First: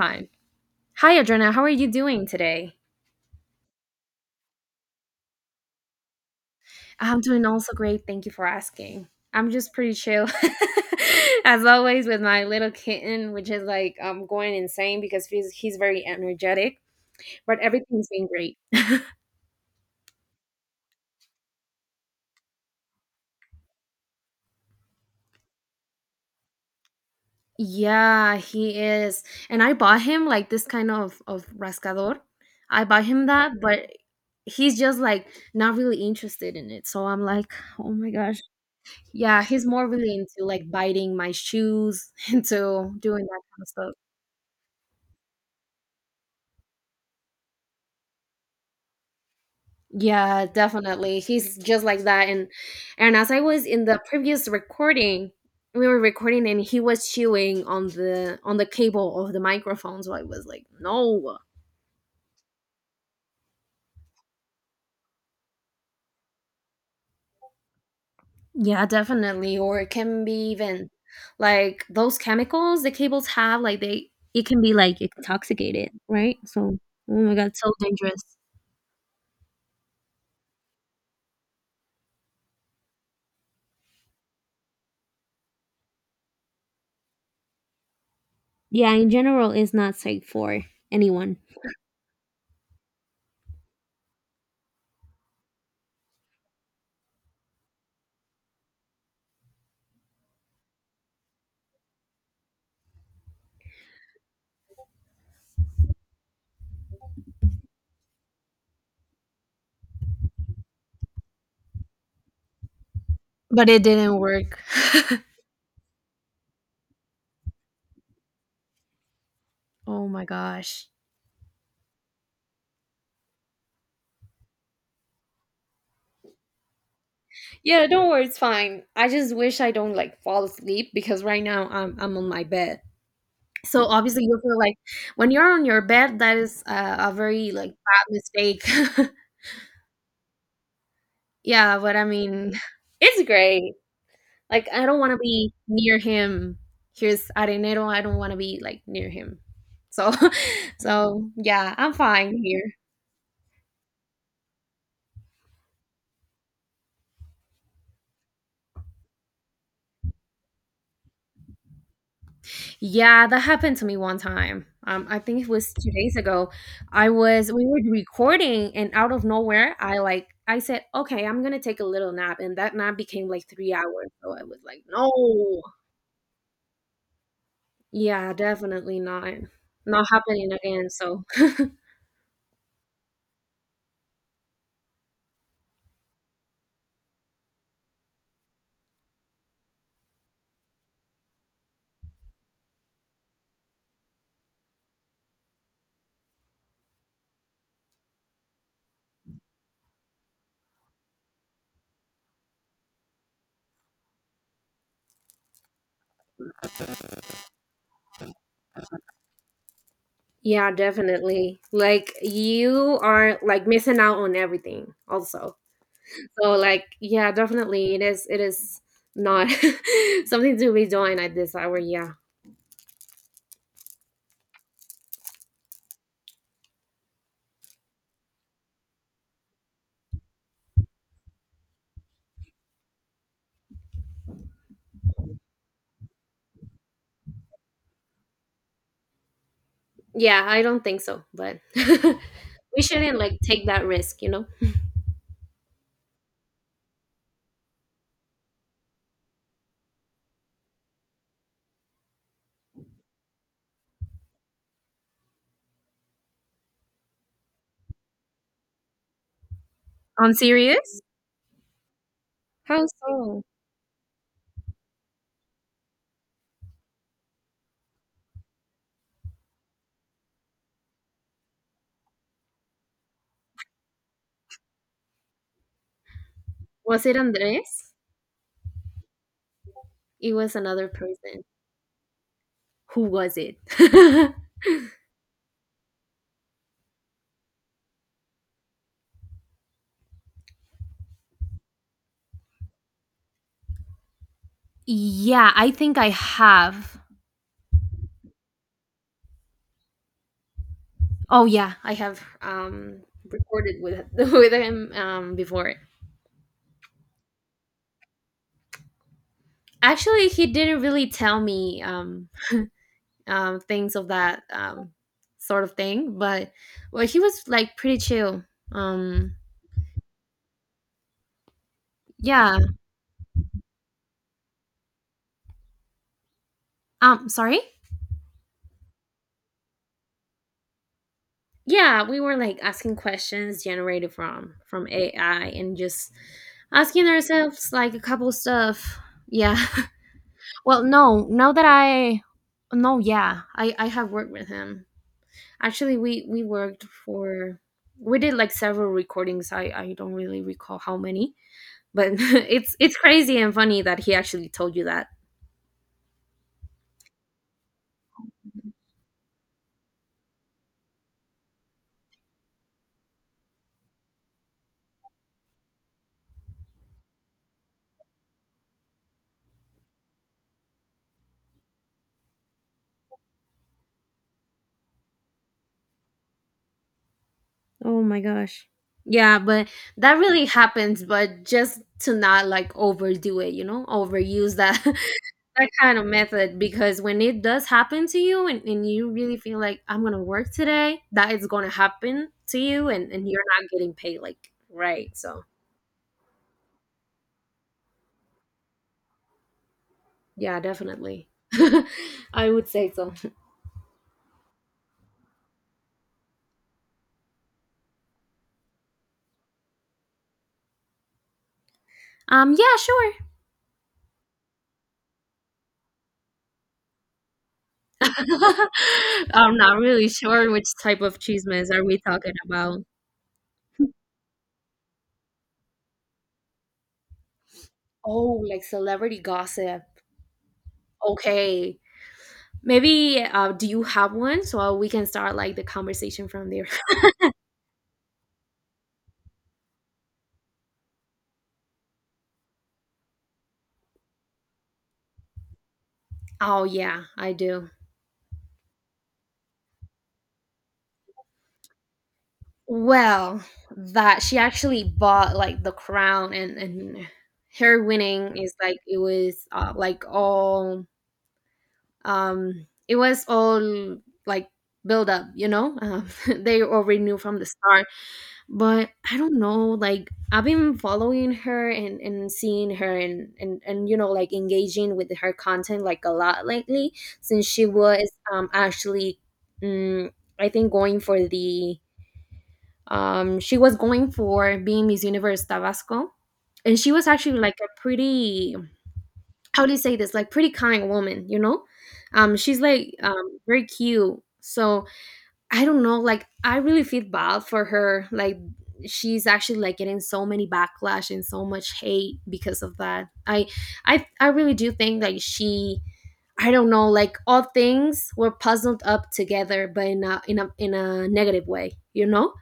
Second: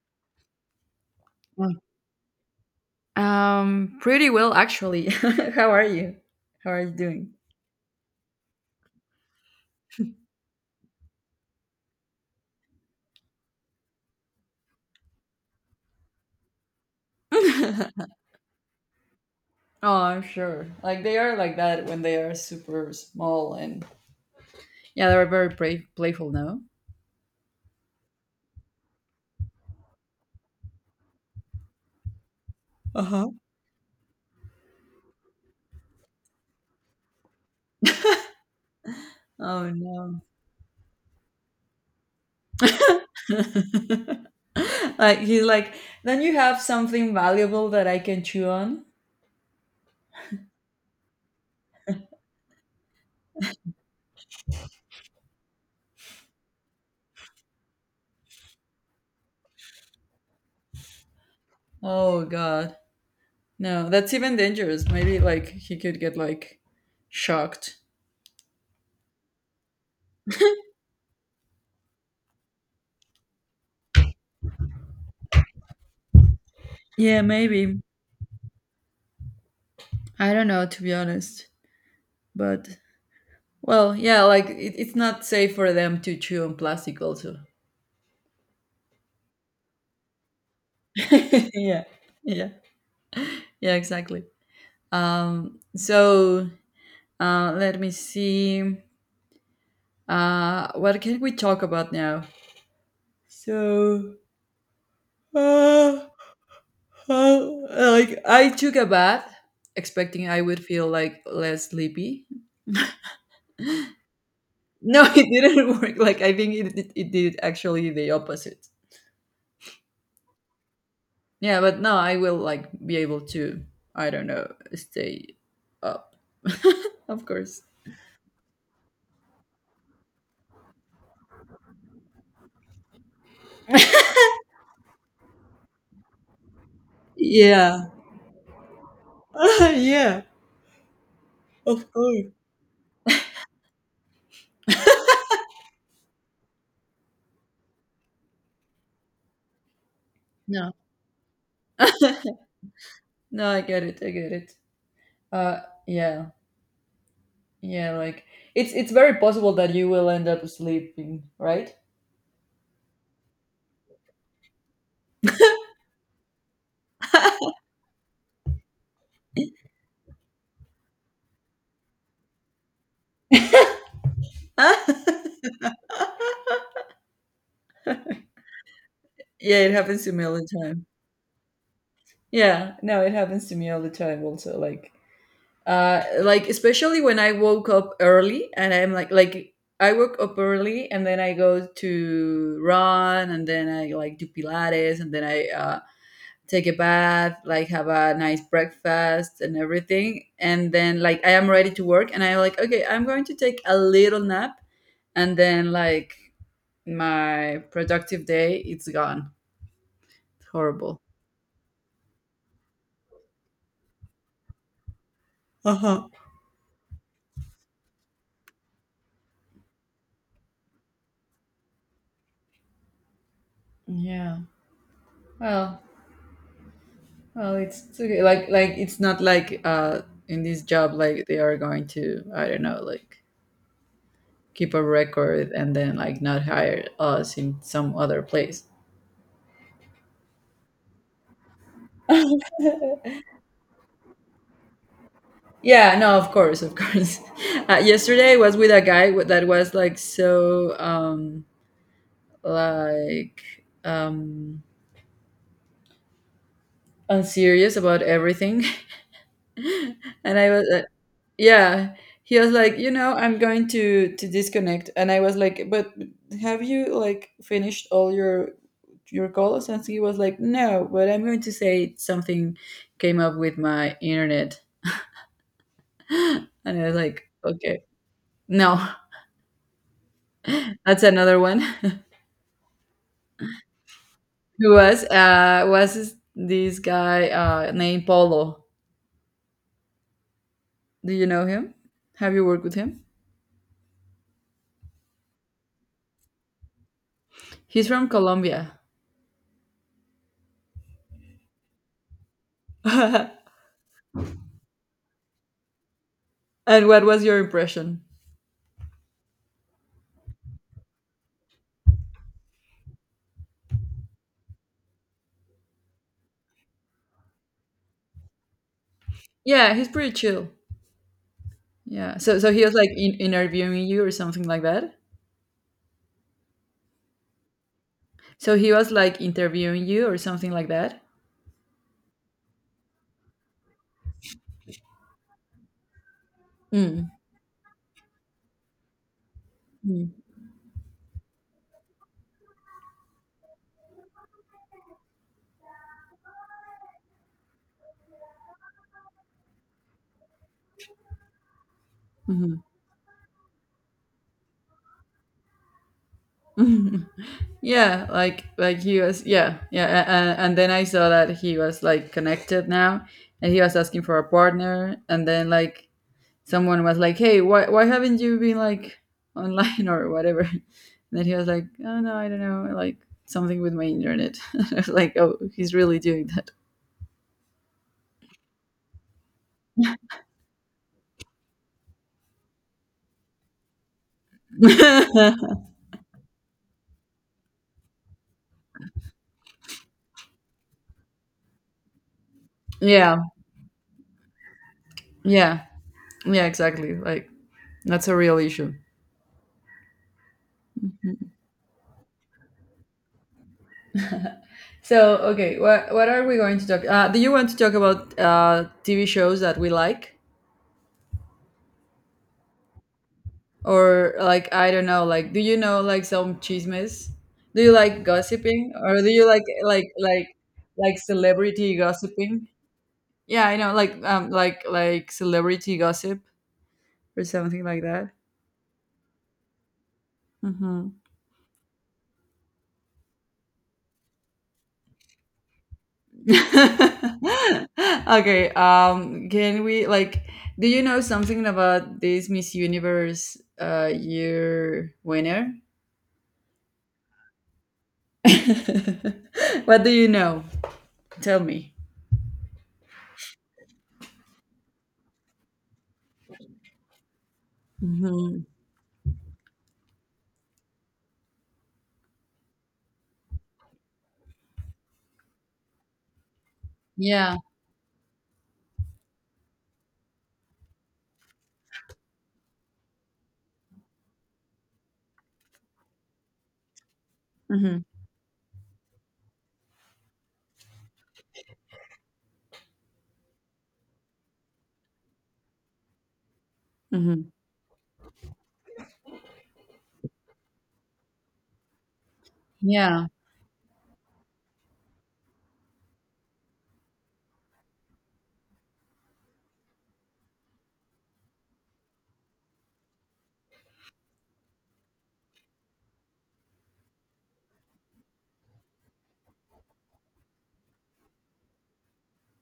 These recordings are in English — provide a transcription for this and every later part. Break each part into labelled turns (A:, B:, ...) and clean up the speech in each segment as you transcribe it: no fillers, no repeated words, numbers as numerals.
A: Fine. Hi, Adriana. How are
B: Mm.
A: you doing today?
B: Um, Pretty well actually. How are you? How are you
A: I'm
B: doing?
A: doing also great. Thank you for asking. I'm just pretty chill, as always, with my little kitten, which is like going insane because he's very energetic. But
B: Oh,
A: everything's been great.
B: I'm sure. Like they are like that when they are super small and yeah, they're very playful now.
A: Yeah, he is. And I bought him like this kind of rascador. I
B: Uh
A: bought him
B: huh.
A: that, but he's just like not really interested in it. So I'm like, oh my gosh. Yeah, he's
B: Oh
A: more really
B: no.
A: into like biting my shoes, into doing that kind of stuff.
B: Like he's like, don't you have something valuable that I can chew on?
A: Yeah, definitely. He's just like that. And as I was in the previous recording, we were recording and he was chewing on the cable of the microphone. So I was like, no.
B: Oh god, no, that's even dangerous. Maybe like he could get like shocked.
A: Yeah, definitely. Or it can be even like those chemicals the cables have, like they it can be like intoxicated, right? So oh
B: Yeah,
A: my god, so
B: maybe.
A: dangerous.
B: I don't know, to be honest, but well, yeah, like it's not safe for them to chew on plastic also.
A: Yeah, in general it's not safe for anyone.
B: Yeah. Yeah. Yeah, exactly. So let me see. What can we talk about now? So uh, uh like I took a bath expecting I would feel like less sleepy.
A: But it didn't work.
B: No, it didn't work. Like I think it did actually the opposite.
A: Oh my gosh.
B: Yeah, but no, I will like be able to, I don't know, stay up. Of course.
A: Yeah, don't worry, it's fine. I just wish I don't like fall asleep because right now I'm on my bed. So obviously you feel like when you're on your bed, that is a very like
B: Yeah.
A: bad mistake.
B: Yeah,
A: Yeah,
B: of
A: but I
B: course.
A: mean, it's great. Like I don't want to be near him. Here's Arenero. I don't want to be like near him. So,
B: No.
A: so yeah, I'm fine here.
B: No, I get it. I get it. Uh yeah. Yeah, like it's very possible that you will end up sleeping, right?
A: Yeah, that happened to me one time. I think it was 2 days ago. I was We were recording, and out of nowhere, I said, "Okay, I'm gonna take a little nap," and that nap became like 3 hours. So I was like, "No, yeah, definitely not,
B: Yeah, it happens
A: not
B: to me all the
A: happening
B: time.
A: again." So
B: Yeah, no, it happens to me all the time also, like like, especially when I woke up early and I'm like, I woke up early and then I go to run and then I like do pilates and then I take a bath, like have a nice breakfast and everything, and then like I am ready to work and I'm like, okay, I'm going to take a little nap, and then like my productive day, it's gone. It's
A: yeah,
B: horrible.
A: definitely. Like you are like missing out on everything, also.
B: Uh-huh.
A: So like yeah, definitely, it is not something to be doing at this hour. Yeah.
B: Yeah. Well Well, it's okay. Like it's not like in this job, like they are going to, I don't know, like keep a record and then like not hire us in some other place.
A: Yeah, I don't think so, but we shouldn't like take that risk, you know?
B: Yeah, no, of course, of course. Yesterday I was with a guy that was like so like um unserious about everything,
A: On
B: and I was.
A: serious?
B: Yeah, he was like,
A: How
B: you know, I'm
A: so?
B: going to disconnect, and I was like, but have you like finished all your calls? And he was like, no, but I'm going to say something came up with my internet, and I was
A: Was it
B: like, okay.
A: Andres?
B: No,
A: It was another
B: that's another
A: person.
B: one.
A: Who was it?
B: Who was this this guy named Polo? Do you know him? Have you worked with him?
A: Yeah, I think I have.
B: He's from Colombia.
A: Oh yeah, I have
B: And
A: recorded with with him before.
B: what was your impression?
A: Actually, he didn't really tell me um things of that sort of thing, but well, he was like pretty chill. Um
B: Yeah, he's pretty chill. Yeah. So
A: yeah.
B: he was like interviewing you or something like that.
A: Sorry?
B: So he was like interviewing you or something like that.
A: Yeah, we were like asking questions generated from AI and just asking
B: Mm.
A: ourselves like a couple stuff, yeah.
B: Mm.
A: Well, no now that I no yeah I have worked with him. Actually, we worked for, we did like several recordings. I don't really recall how many, but
B: Mhm.
A: it's crazy and funny that he actually told you that.
B: Mhm. Yeah, like he was, yeah, yeah, and then I saw that he was like connected now, and he was asking for a partner, and then like someone was like, hey, why haven't you been like online or whatever? And then he was like, oh no, I don't know, like something with my internet. I was like, oh, he's really doing that.
A: Oh my gosh. Yeah, but that really happens, but just to not like overdo it, you know, overuse that that kind of method because when it does happen to you and you really feel like I'm gonna work today, that is gonna happen to you and,
B: Yeah,
A: and you're not getting paid like, right. So
B: yeah. Yeah, exactly. Like that's a real issue.
A: yeah, definitely. I would say so.
B: So okay, what are we going to talk? Do you want to talk about TV shows that we like,
A: Yeah, sure.
B: or like I don't know, like do you know like some chismes? Do you like gossiping, or do you like
A: I'm not really sure which type of cheesemans
B: celebrity
A: are we talking
B: gossiping?
A: about.
B: Yeah, I know, like like celebrity gossip or something like that.
A: Oh, like celebrity gossip.
B: Mhm.
A: Okay. Maybe do you have one so we can start like the conversation from there?
B: Okay. Can we like? Do you know something about this Miss Universe year winner?
A: Oh yeah, I do.
B: What do you know? Tell me.
A: Well, that she actually bought like the crown and her winning is like it was like all it was all like build up, you know? They already knew
B: Yeah.
A: from the start, but I don't know, like I've been following her and seeing her and, and you know, like engaging with her content like a lot lately, since she
B: Hmm.
A: was actually um, I think going for the she was going for being Miss Universe Tabasco, and she was
B: Hmm.
A: actually like a pretty, how do you say this, like pretty kind woman, you know, she's like
B: Yeah.
A: very cute. So I don't know, like I really feel bad for her. Like she's actually like getting so many backlash and so much hate because of that. I really do think like she, I don't know, like all things were puzzled up together but in a in a negative way, you know?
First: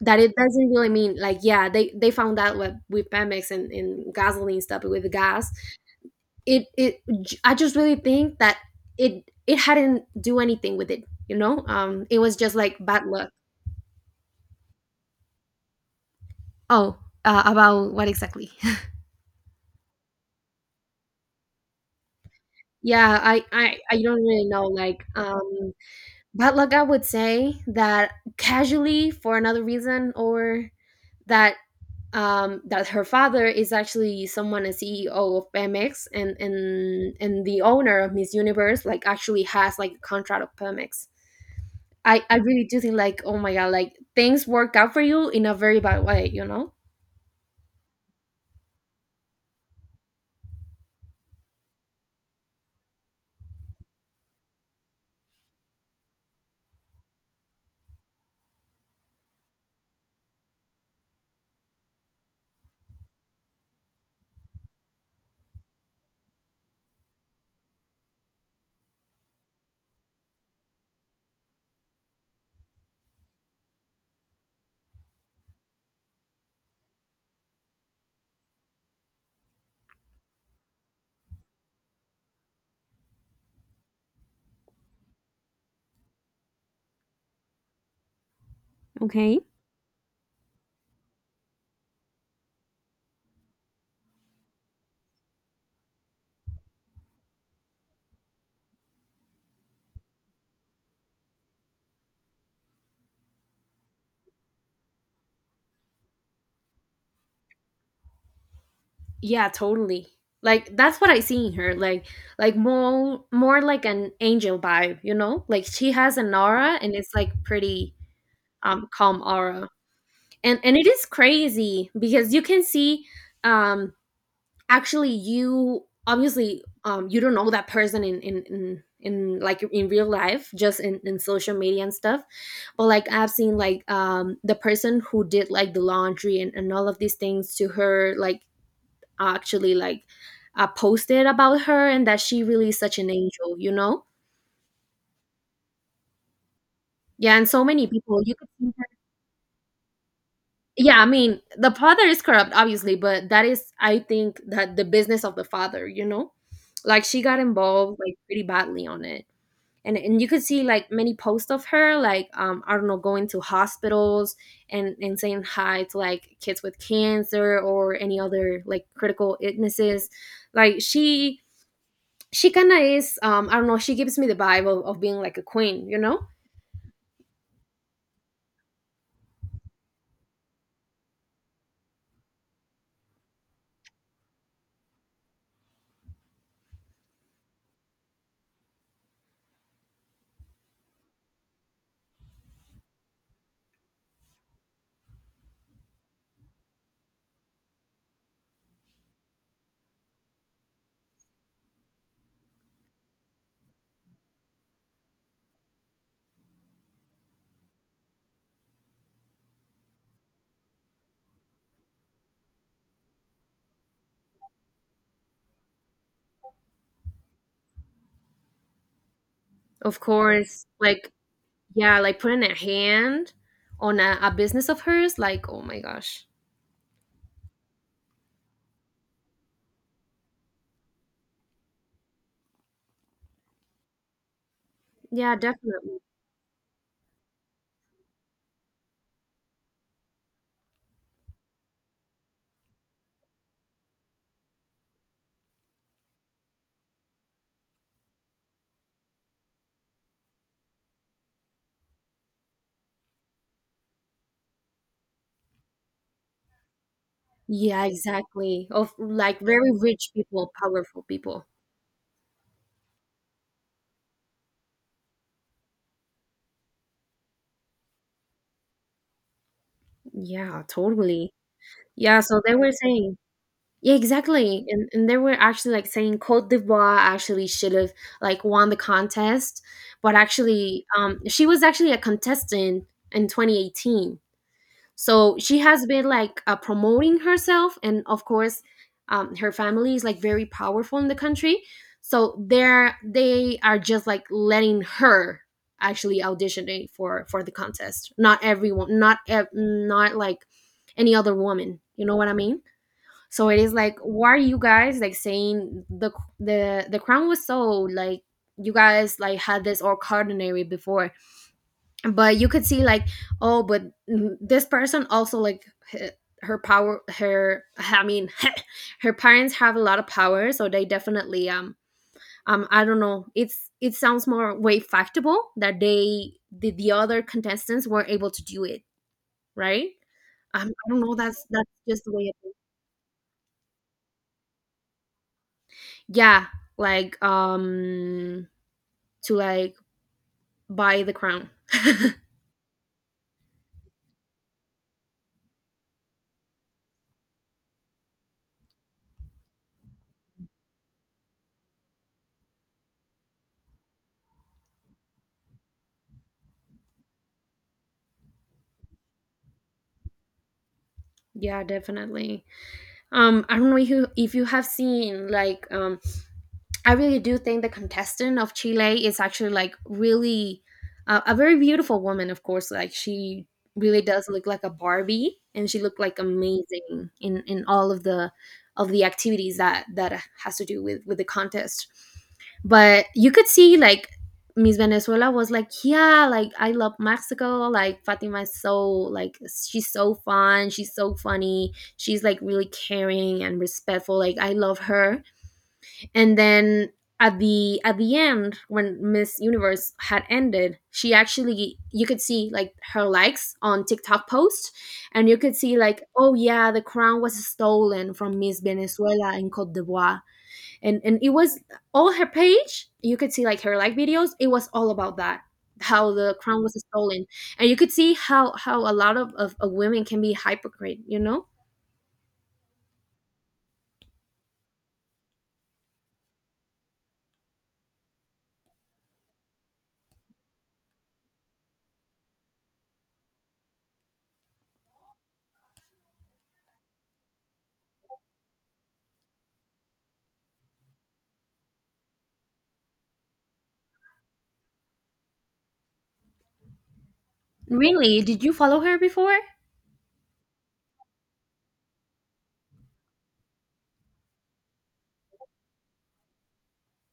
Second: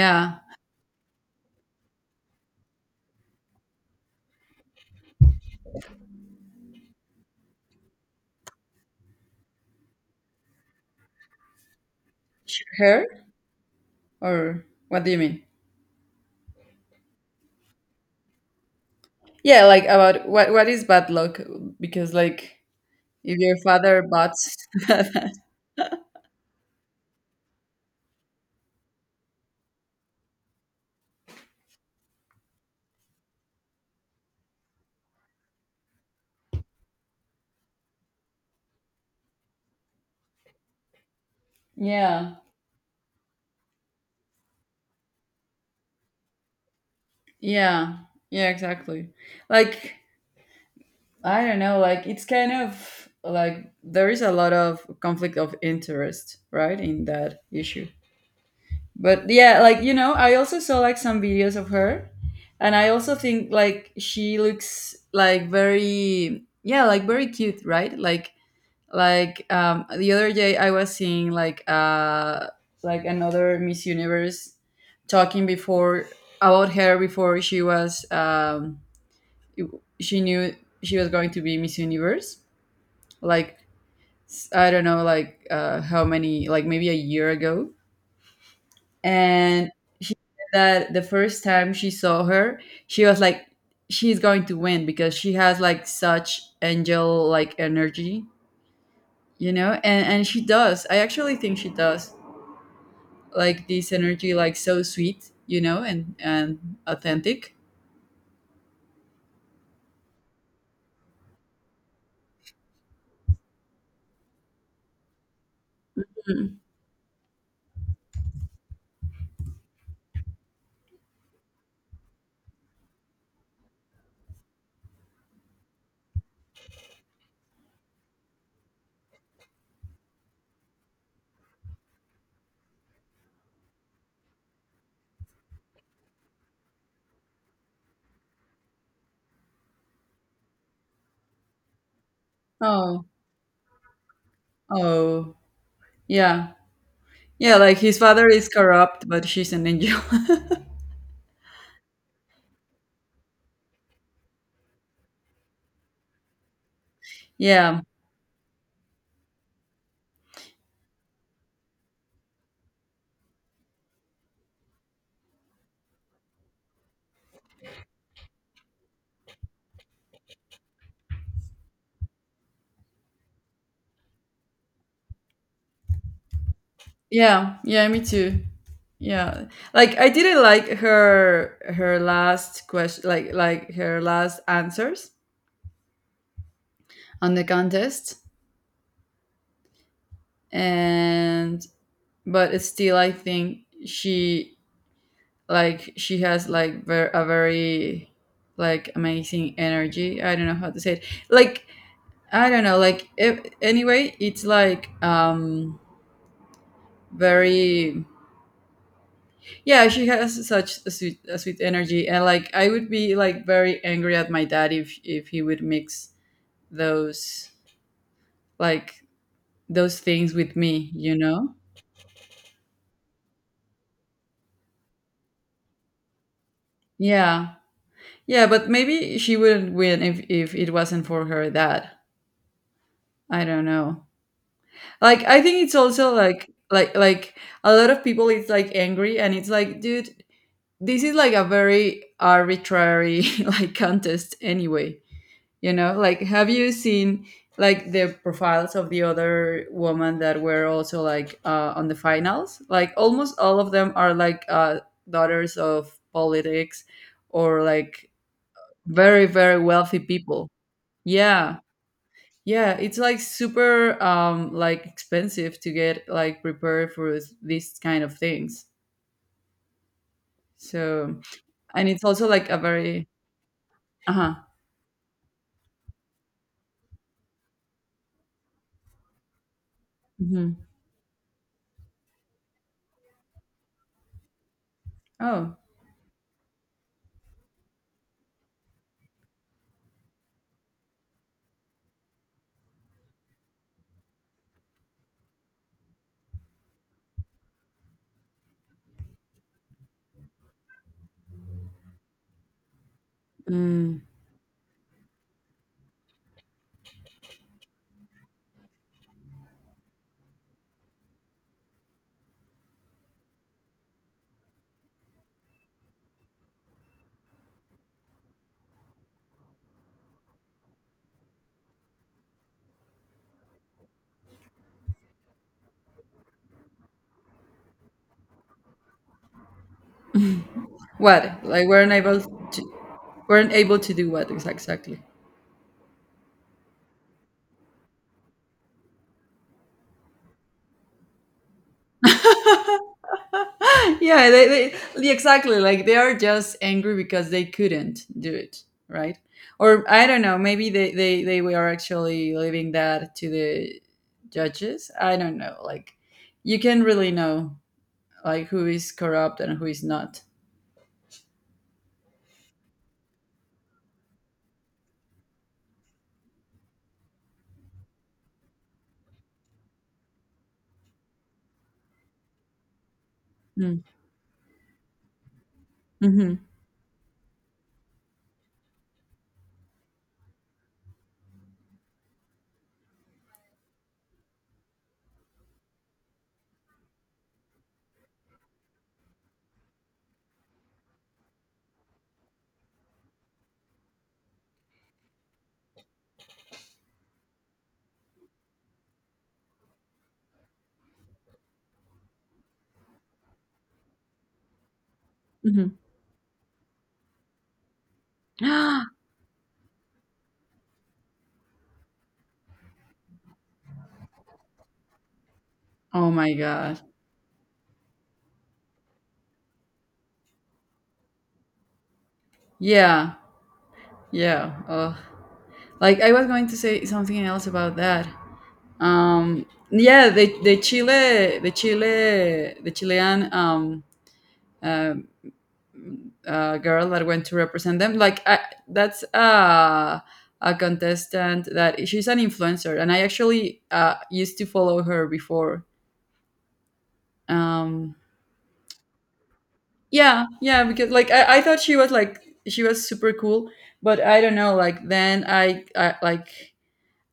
A: That it doesn't really mean like, yeah, they found out with Pemex and gasoline stuff with the gas. It I just really think that it hadn't do anything with it, you know? It was just like bad
B: Her,
A: luck.
B: or what do you mean?
A: Oh, about what exactly?
B: Yeah, like about what is bad luck? Because like
A: Yeah,
B: if your father
A: I don't
B: bought...
A: really know. Like, bad luck, I would say that casually for another reason, or that that her father is actually someone, a CEO of Pemex, and and the owner of Miss Universe, like actually has like a contract of Pemex. I
B: Yeah.
A: really do think like, oh my god, like things work out for you in a very bad way, you know.
B: Yeah. Yeah, exactly. Like I don't know, like it's kind of like there is a lot of conflict of interest, right, in that issue. But yeah, like I also saw like some videos of her, and I also think like she looks like very, yeah, like very cute, right? Like the other day I was seeing like another Miss Universe talking before about her, before she was she knew she was going to be Miss Universe, like I don't know, like how many, like maybe a year ago,
A: Okay.
B: and she said that the first time she saw her, she was like, she's going to win because she has like such angel like energy, and she does. I actually think she does, like this energy, like so sweet, and authentic.
A: Yeah, totally. Like that's what I see in her. Like more like an angel vibe, you know? Like she has an
B: Mm.
A: aura and it's like pretty calm aura. And it is crazy because you can see um actually you obviously you don't know that person in like in real life, just in social media and stuff. But like I've seen like the person who did like the laundry and all of these things to her, like actually like posted about her and that she really is such
B: Oh,
A: an angel, you know?
B: oh, yeah,
A: Yeah, and
B: yeah.
A: so
B: Like
A: many
B: his
A: people
B: father
A: you
B: is
A: could see that.
B: corrupt, but she's an angel.
A: Yeah, I mean, the father is corrupt, obviously, but that is, I think, that the business of the father, you know? Like she got
B: Yeah,
A: involved like pretty badly on it. And you could see like many posts of her, like I don't know, going to hospitals and saying hi to like kids with cancer or any other like critical illnesses. Like she kind of is, I don't know, she gives me the vibe of being like a queen, you know.
B: yeah, yeah. Me too. Yeah, like I didn't like her last question, like her last answers on the contest, and but it's still, I think she she has like a very like amazing energy. I don't know how to say it. Like I don't know, like if, anyway it's like very, yeah, she has such a sweet energy, and like I would be like very angry at my dad if he would mix those like
A: Of
B: things with
A: course,
B: me,
A: like
B: you know?
A: yeah, like putting a hand on a business of hers, like oh my gosh.
B: Yeah. Yeah, but maybe she wouldn't win if it wasn't for her dad. I don't know. Like
A: Yeah,
B: I think it's
A: definitely.
B: also like a lot of people, it's like angry, and it's like, dude, this is like a very arbitrary like contest anyway. Like have you seen like the profiles of the other women that were also like on the finals? Like almost all of them are like daughters of politics, or
A: Yeah,
B: like
A: exactly, of
B: very
A: like
B: very
A: very
B: wealthy
A: rich
B: people.
A: people, powerful people.
B: Yeah, yeah, it's like super like expensive to get like prepared for these kind of things,
A: Yeah,
B: so,
A: totally.
B: and it's
A: Yeah,
B: also
A: so
B: like
A: they
B: a
A: were
B: very...
A: saying, yeah,
B: Uh-huh.
A: exactly, and they were actually like saying Cote d'Ivoire actually should have like won the contest. But
B: Mhm.
A: actually she was actually a contestant in 2018, so
B: Oh.
A: she has been like promoting herself, and of course her family is like very powerful in the country, so they are just like letting her actually auditioning for the contest, not everyone, not like any other woman, you know what I mean? So it is like, why are you guys like saying the the crown was sold, like you guys like had this all ordinary before? But you could see like, oh, but mm, this person also like h- her power, her, I mean, her parents have a lot of power, so they definitely um I don't know, it's it sounds more way factable that the other contestants were able to do it, right? Um, I don't know,
B: What? Like
A: that's
B: weren't
A: just the
B: able
A: way it,
B: to do what exactly?
A: yeah, like to like buy the crown.
B: Yeah, they, yeah, exactly, like they are just angry because they couldn't do it, right? Or I don't know, maybe they were actually leaving that to the judges. I don't know. Like you can really know like who is corrupt and who is not.
A: Yeah, definitely. Um, I don't know if you have seen like I really do think the contestant of Chile is actually like really, a very beautiful woman. Of course, like she really does look like a Barbie, and she looked like
B: Mm-hmm.
A: amazing in all of the activities that that has to do with the contest. But you could see like Miss Venezuela was like, yeah, like I love Mexico. Like Fatima is so like she's so fun, she's so funny, she's like really caring and respectful. Like I love her. And then at the end when Miss Universe had ended, she actually, you could see like her likes on TikTok post, and you could
B: Hmm.
A: see like, oh yeah, the crown was stolen from Miss Venezuela in Cote d'Ivoire. And it was all her page, you could see like her like videos, it was all about that,
B: Oh
A: how
B: my
A: the crown was
B: god.
A: stolen. And you could see how a lot of, of women can be hypocrite, you know.
B: Yeah. Yeah. Ugh. Like I was going to say something else about that. Um, yeah, the Chilean uh, girl that went to represent them. Like that's a contestant that she's an influencer, and I actually used to follow her before. Um,
A: Really, did you follow her before?
B: yeah, yeah, because like I thought she was super cool, but I don't know. Like then I, I like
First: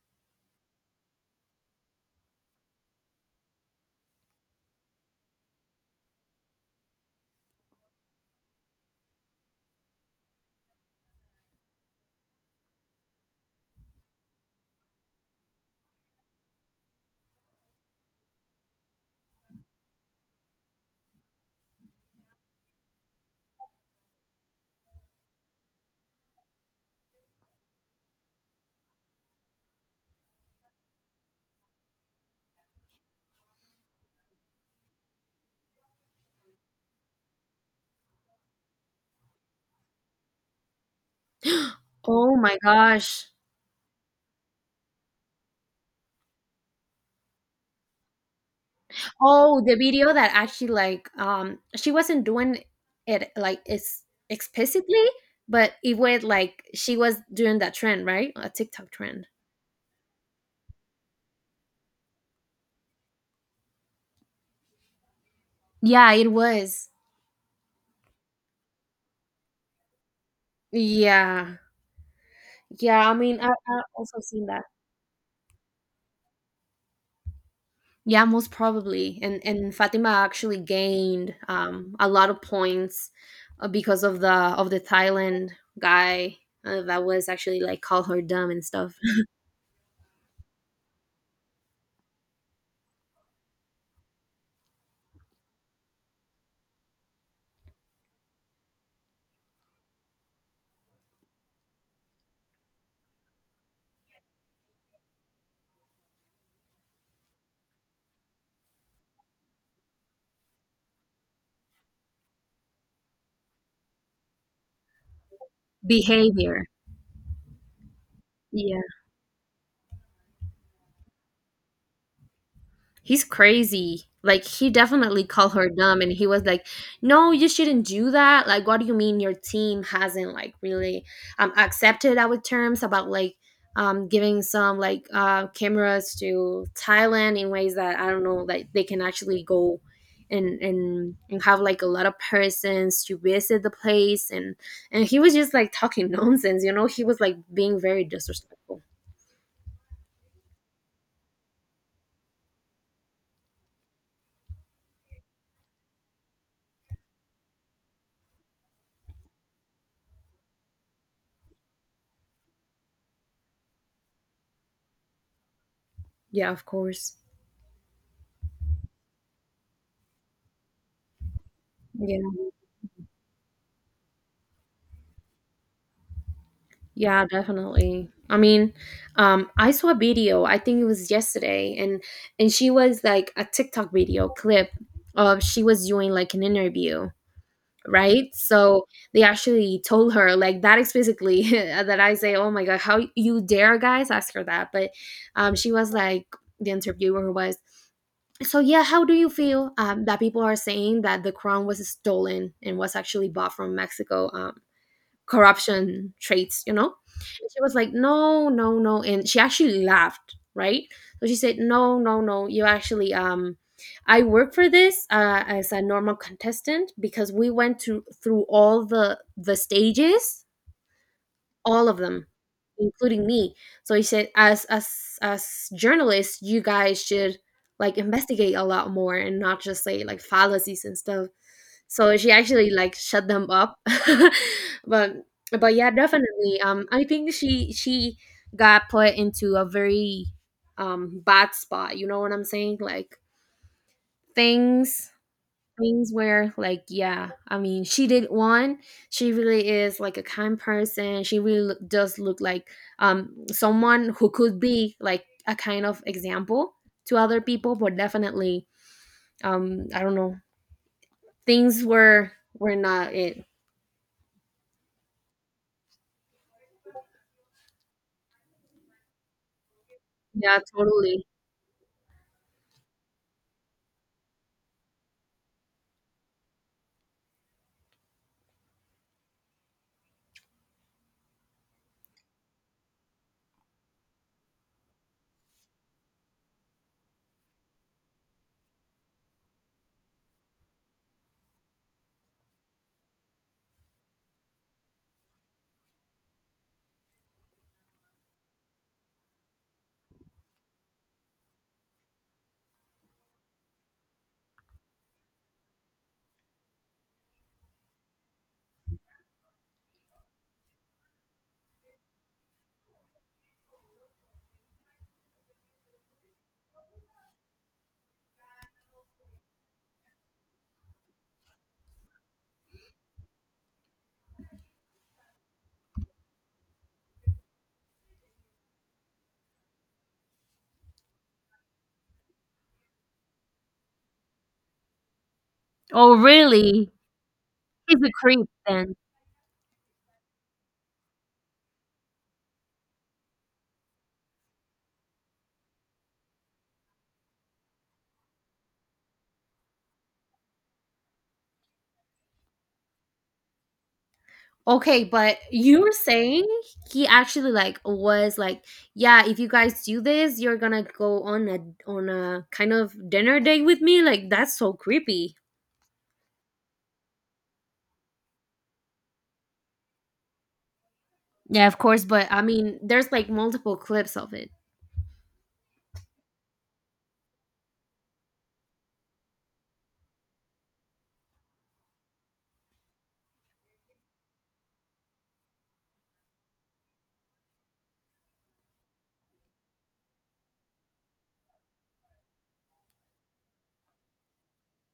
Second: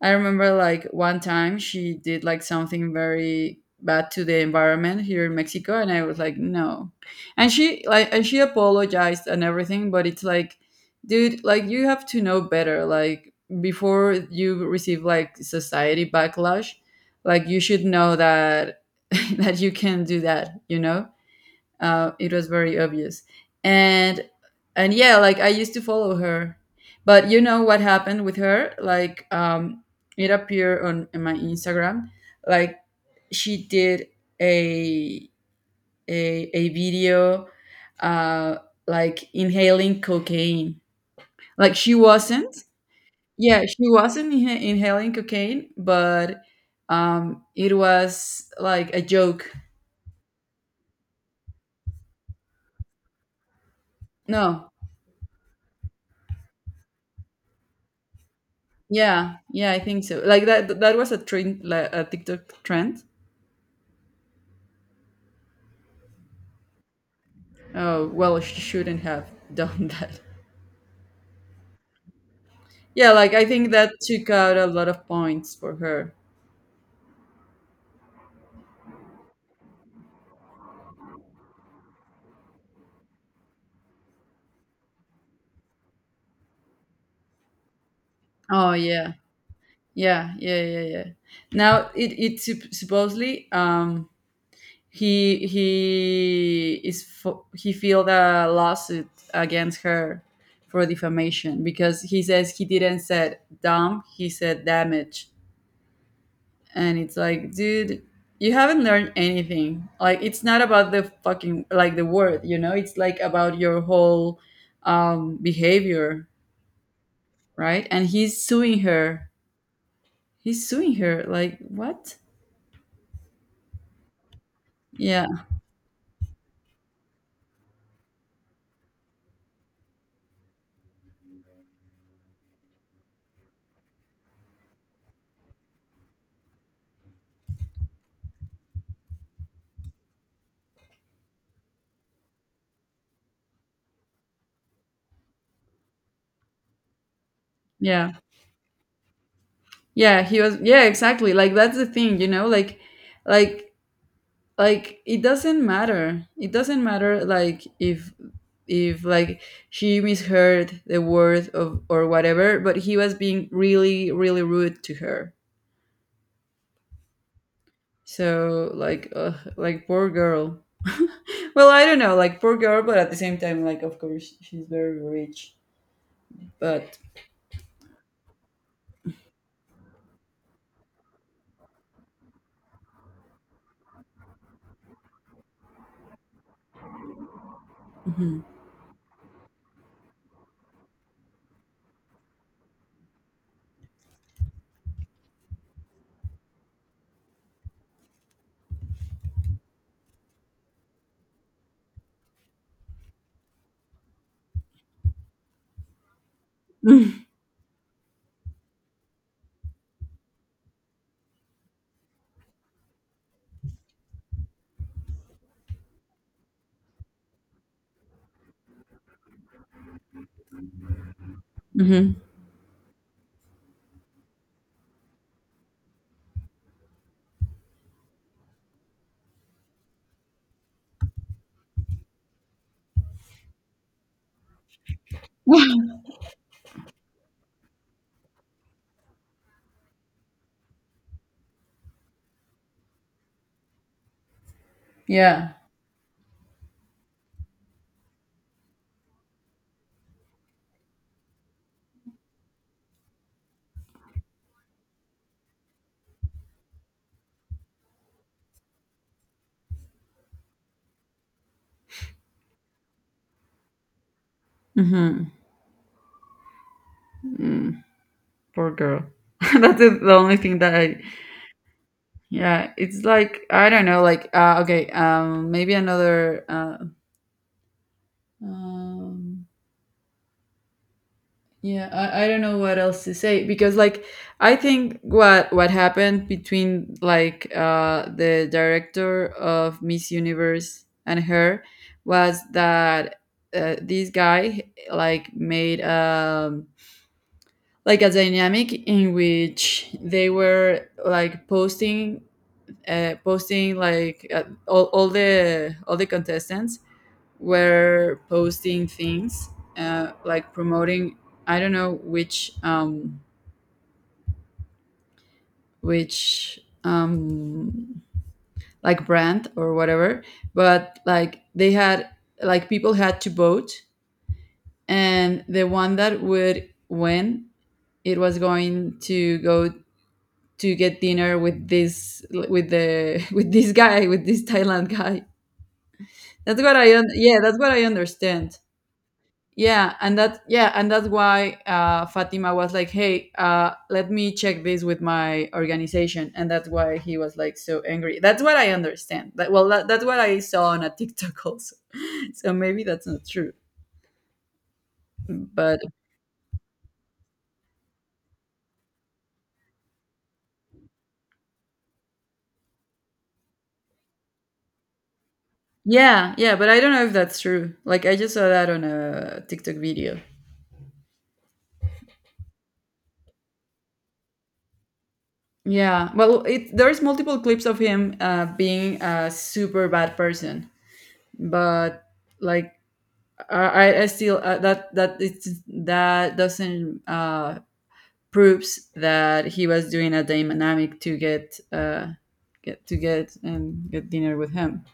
B: I remember like one time she did like something very bad to the environment here in Mexico, and I was like, no. And she apologized and everything, but it's like, dude, like you have to know better, like before you receive like society backlash, like you should know that that you can do that, you know? It was very obvious, and and yeah, like I used to follow her. But you know what happened with her, like it appeared on in my Instagram, like she did a a video uh like inhaling cocaine. Like she
A: Oh my
B: wasn't,
A: gosh.
B: yeah, she wasn't inhaling cocaine, but it was like a joke.
A: Oh, the video that actually like she wasn't doing it like it's
B: No.
A: explicitly, but it was like she was doing that trend, right? A TikTok trend.
B: Yeah, yeah, I think so. Like that was a trend, like a TikTok trend.
A: Yeah, it was.
B: Oh, well, she shouldn't have done that.
A: Yeah. Yeah,
B: Yeah,
A: I
B: like
A: mean
B: I think
A: I
B: that
A: also
B: took
A: seen
B: out
A: that.
B: a lot of points for her.
A: Yeah, most probably. And Fatima actually gained a lot of points because of the Thailand guy, that was actually like call her dumb and
B: Oh
A: stuff.
B: yeah, yeah, yeah, yeah, yeah. Now it supposedly, he filed a lawsuit against her for defamation, because he says he didn't said dumb, he said damage. And it's like, dude, you haven't learned anything. Like it's not about the fucking, like, the word, it's like about your whole behavior,
A: Behavior.
B: right? And he's suing
A: Yeah.
B: her, he's suing her. Like what?
A: He's crazy. Like he definitely
B: Yeah,
A: called her dumb and he was like, "No, you shouldn't do that. Like what do you mean your team hasn't like really accepted our terms about like giving some like cameras to Thailand in ways that I don't know like they can actually go and have like a lot of persons to visit the place, and he was just like talking nonsense, you know? He was like being very
B: yeah,
A: disrespectful.
B: yeah, he was, yeah, exactly, like that's the thing, like like it doesn't matter, it doesn't matter, like if like she misheard the word of or whatever, but he was being really really rude to her.
A: Yeah, of course.
B: So like like, poor girl. Well, I don't know,
A: Yeah.
B: like poor girl, but at the same time, like of course she's very rich. But...
A: Yeah, definitely. I mean, I saw a video. I think it was yesterday, and she was like a TikTok video clip of she was doing like an interview, right?
B: Mhm.
A: So they actually told her like that explicitly that I say, "Oh my god, how you dare guys ask her that?" But she was like the interviewer was. So yeah, how do you feel that people are saying that the crown was stolen and was actually bought from Mexico? Corruption traits, you know? And she was like, no, no, no. And she actually laughed, right? So she said, no, no, no. You actually, I work for this as a normal contestant because we went to, through all the stages, all of
B: Mhm.
A: them, including me. So he said, as journalists, you guys should like investigate a lot more and not just say like fallacies and stuff. So she actually like shut them up, but but yeah, definitely. I think she got put into a very bad spot. You know what I'm saying? Like things
B: Yeah.
A: things where like yeah, I mean she did one, she really is like a kind person. She really does look like someone who could be like a kind of example to other people, but definitely, I don't know, things were not it.
B: Mhm. Mm, Poor girl. That's the only thing
A: Yeah,
B: that I...
A: totally.
B: Yeah, it's like I don't know, like okay, maybe another. Um, Yeah, I don't know what else to say because like I think what happened between like the director of Miss Universe and her was that this guy like made like a dynamic in which they were like posting posting like all the contestants were posting things like promoting I don't know which which um like brand or whatever, but like they had like people had to vote, and the one that would win, it was going to go to get dinner with this, with the with this guy, with this Thailand guy.
A: Oh,
B: That's what
A: really?
B: yeah, that's what I
A: He's a creep
B: understand.
A: then.
B: Yeah, and that yeah, and that's why Fatima was like, hey, let me check this with my organization, and that's why he was like so angry. That's what I understand. That's what I saw on a TikTok also, so maybe that's not true.
A: Okay, but
B: But
A: you were saying he actually like was like, yeah, if you guys do this, you're gonna go on a kind of dinner date with me. Like that's so creepy.
B: yeah, yeah, but I don't know if that's true, like I just saw that on a TikTok video.
A: Yeah, of course, but I mean, there's like multiple clips of it.
B: Yeah, well there's multiple clips of him being a super bad person. But like I still that doesn't proves that he was doing a dynamic to get to get and get dinner with him.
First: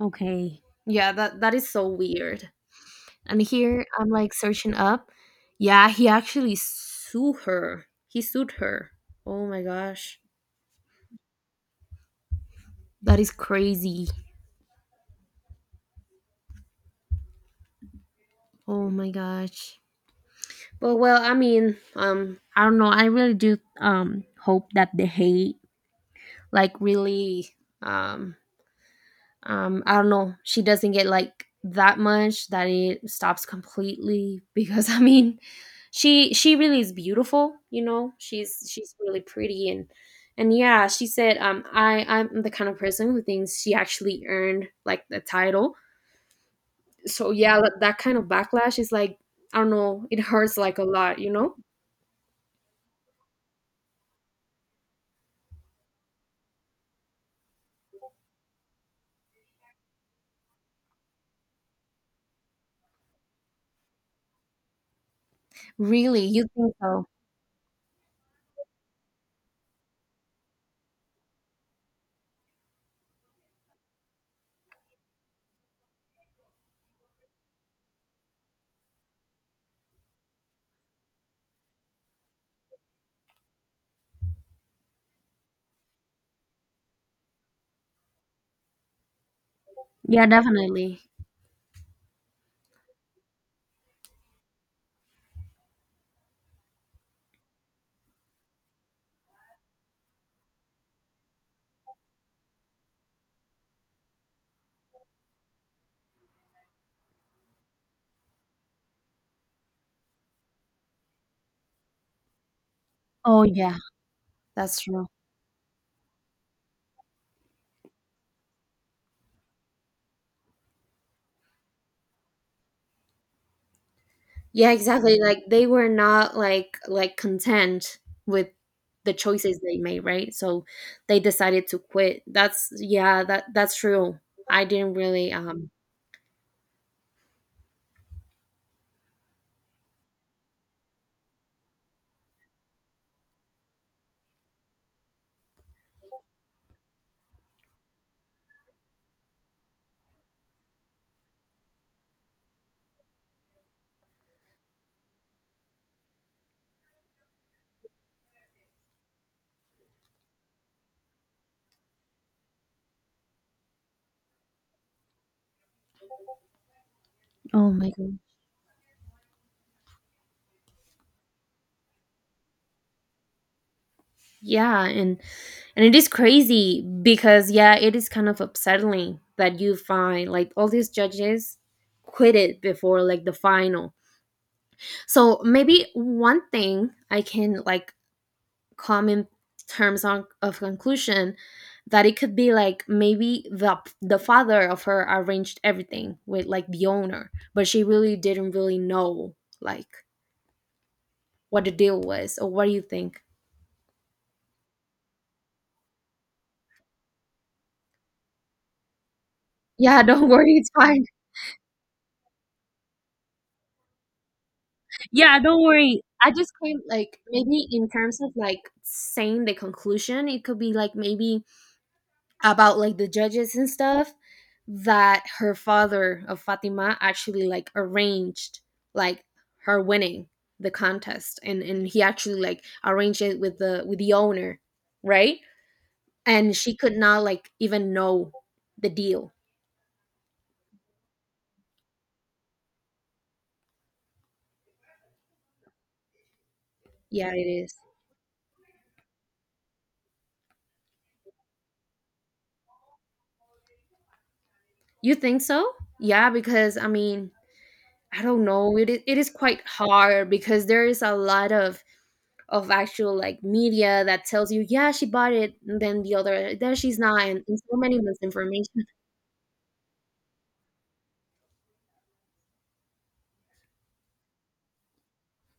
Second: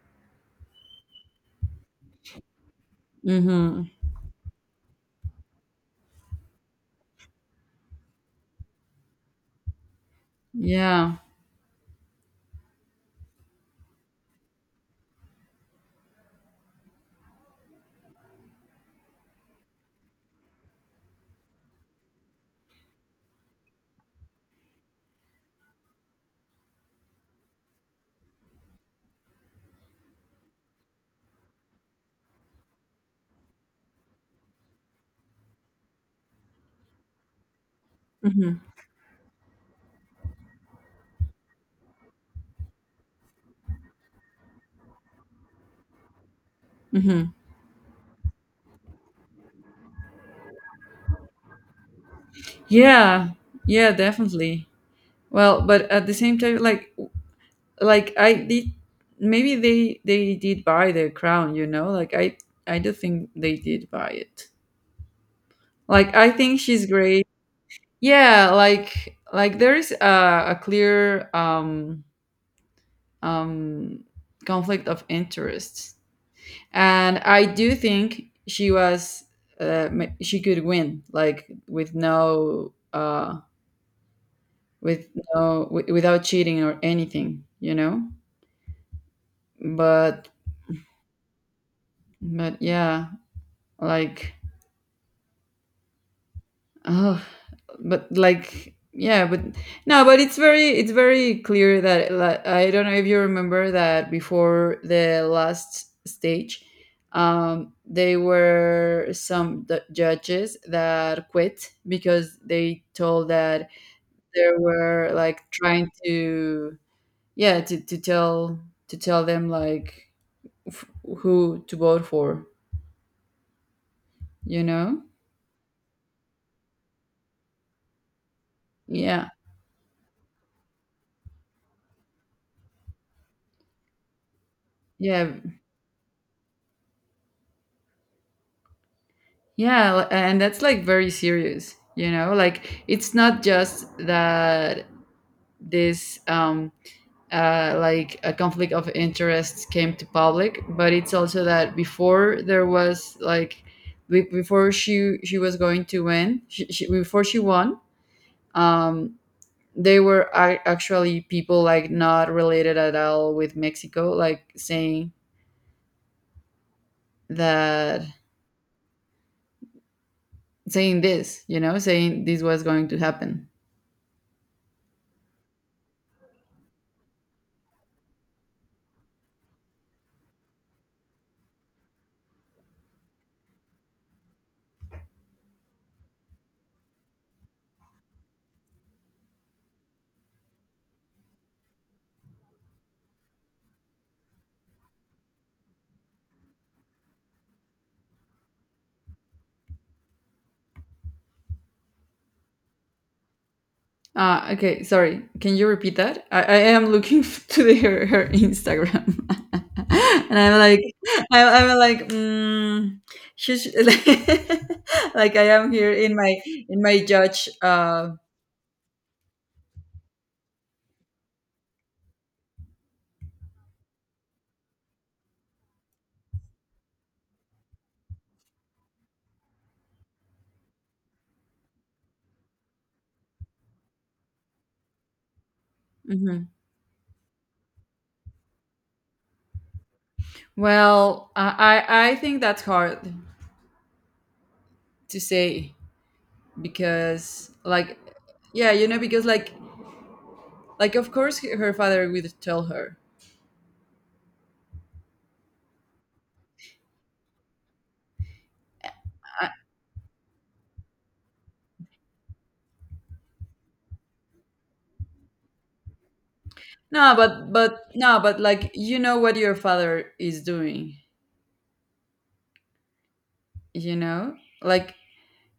A: Okay. Yeah, that that is so weird. And
B: Mm-hmm.
A: here I'm like searching up. Yeah, he actually sued her. He sued her. Oh my gosh.
B: Yeah.
A: That is crazy. Oh my gosh. But well, I mean, I don't know. I really do hope that the hate, like, really, um, I don't know. She doesn't get like that much that it stops completely because I mean, she really is beautiful. You know,
B: Mm-hmm.
A: she's really pretty. And yeah, she said, I I'm the kind of person who thinks she actually earned like the title.
B: Mm-hmm.
A: So yeah, that, that kind of backlash is like I don't know. It hurts like a lot. You know,
B: Yeah. Yeah. Definitely. Well, but at the same time, like I did, maybe they did buy the crown. You know, like I do think they did buy it. Like
A: really,
B: I
A: you
B: think
A: think
B: she's
A: so?
B: great. Yeah, like there is a clear um conflict of interests, and I do think she was, she could win like with no with without cheating or anything, you know.
A: Yeah,
B: But
A: definitely.
B: but yeah like but like yeah but No, but it's very, it's very clear that like, I don't know if you remember that before the last stage, they were some judges that quit because they told
A: Oh,
B: that
A: yeah,
B: they
A: that's true.
B: were like trying to, yeah, to tell, to tell them like f- who to vote for, you
A: Yeah,
B: know.
A: exactly. Like they were not like like content with the
B: Yeah,
A: choices they made, right? So they decided to quit. That's yeah, that that's true. I didn't
B: yeah.
A: really
B: Yeah, and that's like very serious, you know? Like it's not just that this like a conflict of interests came to public, but it's also that before there was like before she was going to win, before she won, um they were actually people like not related at all with Mexico like saying
A: Oh my
B: that,
A: god.
B: saying this, you know, saying this was going to happen.
A: Yeah, and it is crazy because yeah, it is kind of upsetting that you find like all these judges quit it before like the final. So maybe one thing I can like come in terms on, of conclusion that it could be like maybe the father of her arranged everything with like the owner, but she really didn't really know like what the deal was. Or what do you think?
B: Okay, sorry. Can you repeat that? I am looking to the, her, her Instagram,
A: Yeah, don't
B: and
A: worry,
B: I'm
A: it's
B: like,
A: fine.
B: I'm like, mm, she sh- like like
A: Yeah,
B: I
A: don't
B: am here
A: worry. I just came
B: in my
A: like
B: judge.
A: maybe in terms of like saying the conclusion, it could be like maybe about like the judges and stuff, that her father of Fatima actually like arranged like her winning the contest, and he actually like arranged it with the owner, right?
B: Mhm.
A: And she could not like even know the deal.
B: Well, I think that's hard to say
A: Yeah, it
B: because
A: is.
B: like yeah, you know, because like of course her father would tell her.
A: You think so? Yeah, because I mean, I don't know. It is
B: I,
A: quite hard because there is a lot of actual like media that tells you, yeah, she bought it, and then the other, then she's
B: no,
A: not, and so
B: but
A: many
B: no, but like
A: misinformation.
B: you know what your father is doing, you know, like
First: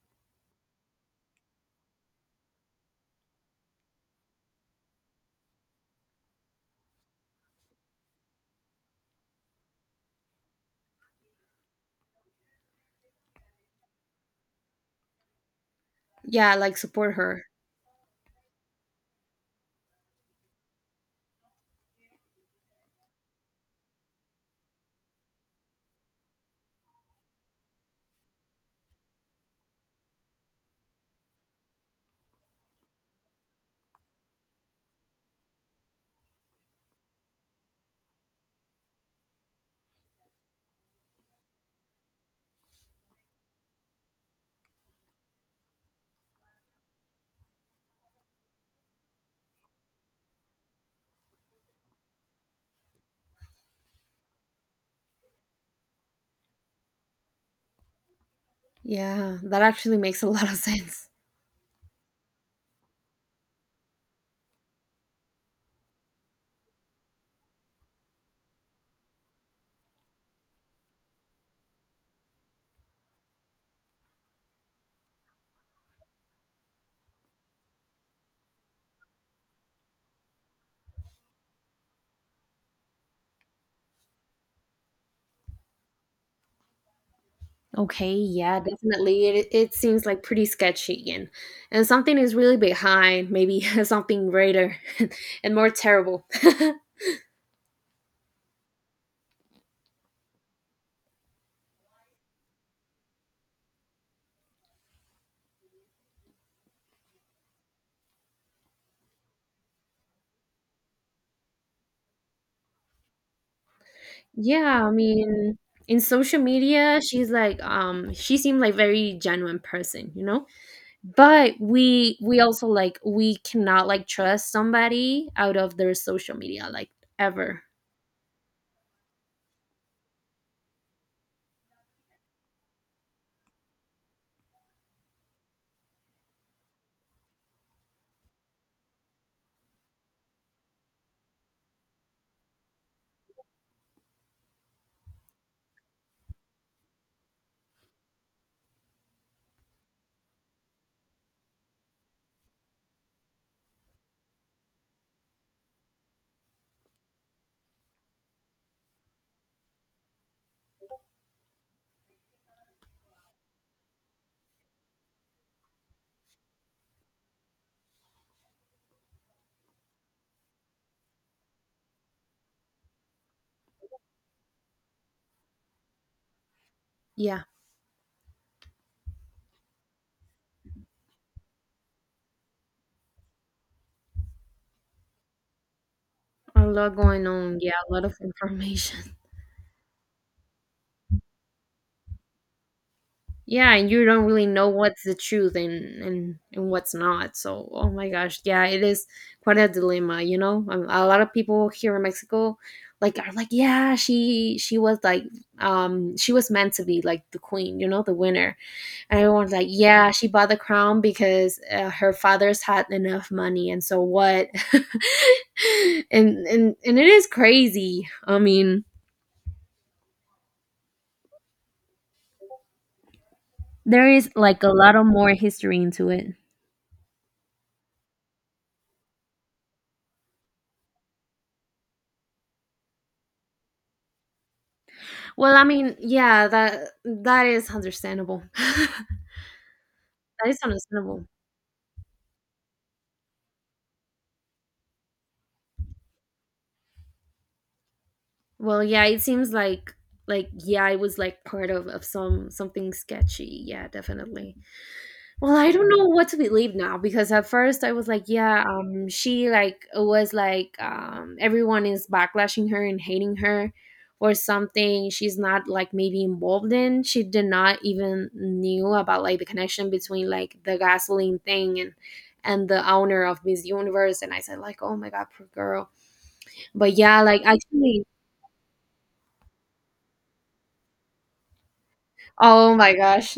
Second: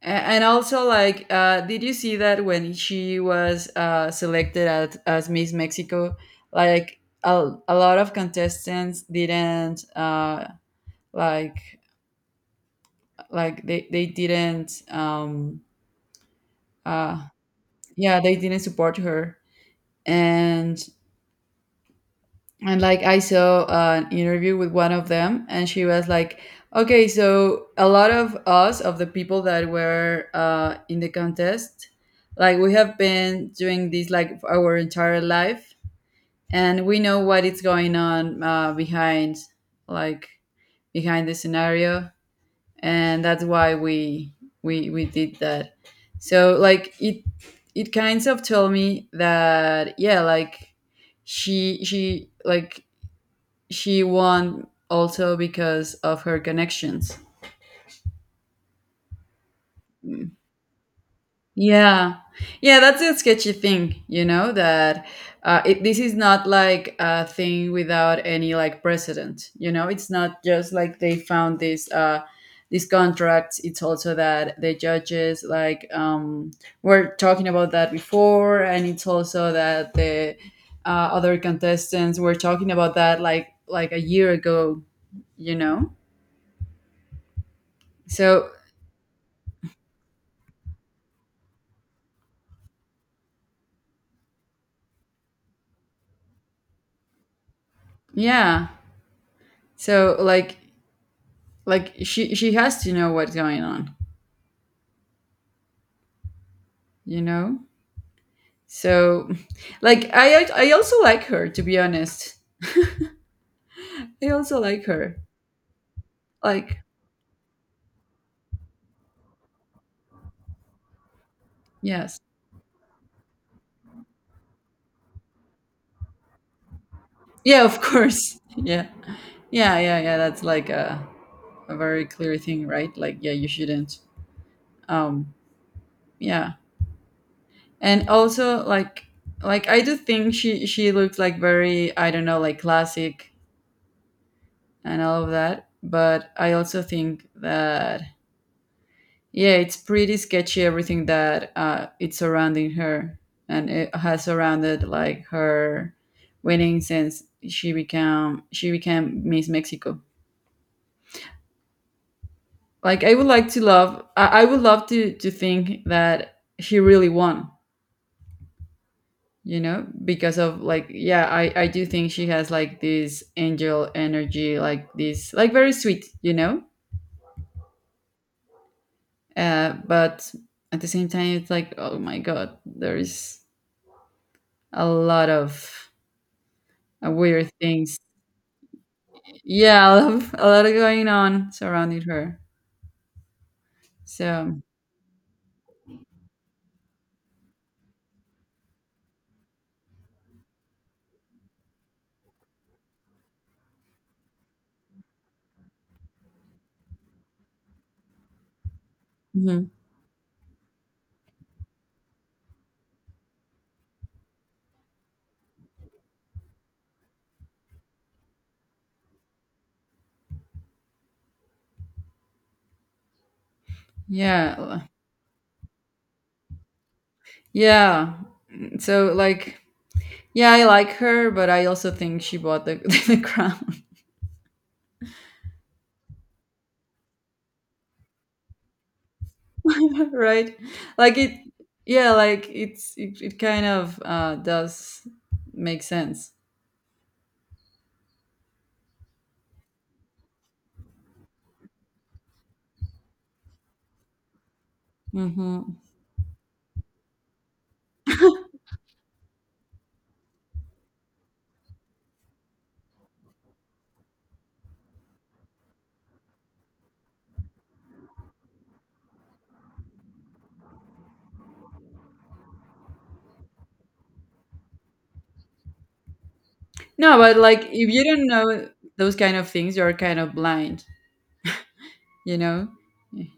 B: and also like did you see that when she was selected as Miss Mexico, like a lot of contestants didn't like like they didn't
A: Yeah, like support
B: uh
A: her.
B: yeah, they didn't support her. and and like I saw an interview with one of them and she was like, okay, so a lot of us of the people that were in the contest, like we have been doing this like for our entire life, and we know what is going on behind, like behind the scenario, and that's why we, we did that. So like it kind of told me that yeah, like she she like she won also because of her connections.
A: Yeah, that actually makes a lot of sense.
B: Yeah, yeah, that's a sketchy thing, you know, that this is not like a thing without any like precedent, you know, it's not just like they found this. These contracts, it's also that the judges like were talking about that before, and it's also that the other contestants were talking about that a year ago, you know.
A: Okay,
B: So
A: yeah, definitely. It seems like pretty sketchy, and something is really behind, maybe something greater and more terrible.
B: yeah, so like she has to know what's going on, you know? So like I also like her, to be honest. I also like
A: Yeah, I
B: her.
A: mean, in social
B: Like
A: media, she's like she seemed like very genuine person, you know? But we
B: yes.
A: we also like we cannot like trust somebody out of their social media like
B: Yeah,
A: ever.
B: of course. Yeah. Yeah, yeah, yeah, that's like a very clear thing, right? Like yeah, you shouldn't. Um yeah. And also like I do think she looked like very, I don't know, like classic and all of that, but I also think that, yeah, it's pretty sketchy everything that it's surrounding her, and it has surrounded like her winning since she became Miss Mexico. Like I would like to love, I would love to think that she really won, you know, because of like yeah, I do think she has like this angel energy, like this like very sweet, you know,
A: Yeah,
B: but at the same time it's like, oh my god, there is a lot of
A: a lot going
B: weird
A: on. Yeah, a
B: things.
A: lot of information.
B: Yeah, a lot, a lot of going on surrounded her.
A: Yeah, and you don't really
B: So,
A: know what's the truth and and what's not. So, oh my gosh, yeah, it is quite a dilemma, you know. A lot of people here in Mexico, like, are like, yeah, she was like, she was meant to be like the queen, you know, the winner, and everyone's
B: mhm.
A: like, yeah, she bought the crown because her father's had enough money, and so what? And and it is crazy. I mean, there is
B: yeah,
A: like a
B: l-
A: lot of more history into it.
B: yeah. Mm, so, like, yeah, I like her, but I also think she bought the, the crown,
A: Well, I mean, yeah, that that is understandable. That
B: right?
A: is
B: Like
A: understandable.
B: it, yeah, like it kind of does make sense.
A: Well, yeah, it seems like yeah, it was like part of some something sketchy. Yeah, definitely. Well, I
B: Hmm.
A: don't know what to believe now because at first I was like, yeah, she like was like everyone is backlashing her and hating her or something. She's not like maybe involved in. She did not even knew about like the connection between like the gasoline thing and the owner of Miss Universe. And I said like, oh my god, poor girl. But
B: No,
A: yeah,
B: but
A: like
B: like if you
A: actually,
B: don't know those kind of things, you're kind of blind, you know.
A: oh my gosh,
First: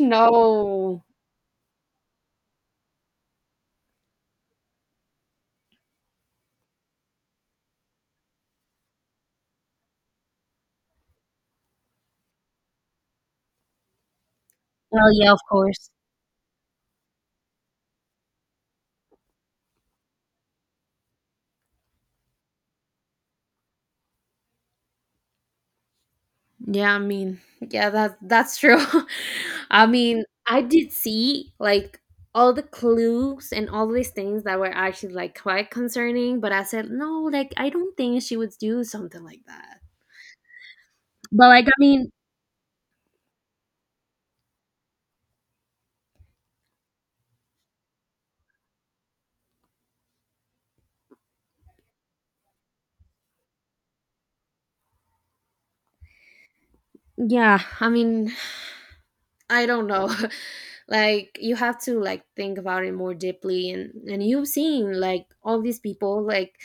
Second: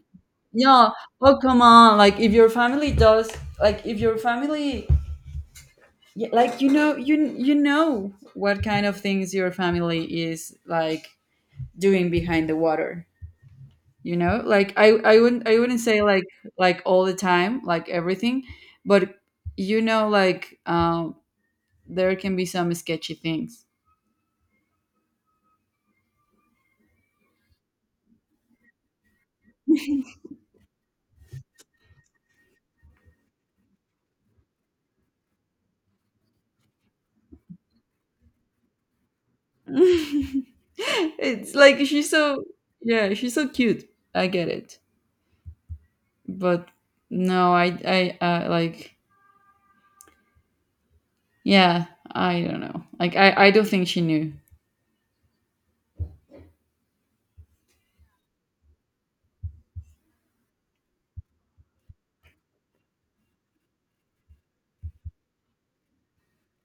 B: Yeah.
A: no.
B: Oh, come on. Like if your family does, like if your family, yeah, like you know, you know what kind of things your family is like doing behind the water. You know, like I
A: Well,
B: I
A: yeah, of
B: wouldn't, I wouldn't
A: course.
B: say like all the time, like everything, but you know, like there can be some sketchy things.
A: Yeah, I mean, yeah, that that's true. I mean, I did see like all the clues and all these things that were actually like quite concerning, but I said no, like I don't think she would do something like that. But
B: It's
A: like, I
B: like she's
A: mean,
B: so, yeah, she's so cute. I get it, but no, I like. Yeah, I don't know. Like I don't think she knew.
A: yeah, I mean, I don't know. Like you have to like think about it more deeply, and you've seen like all these people like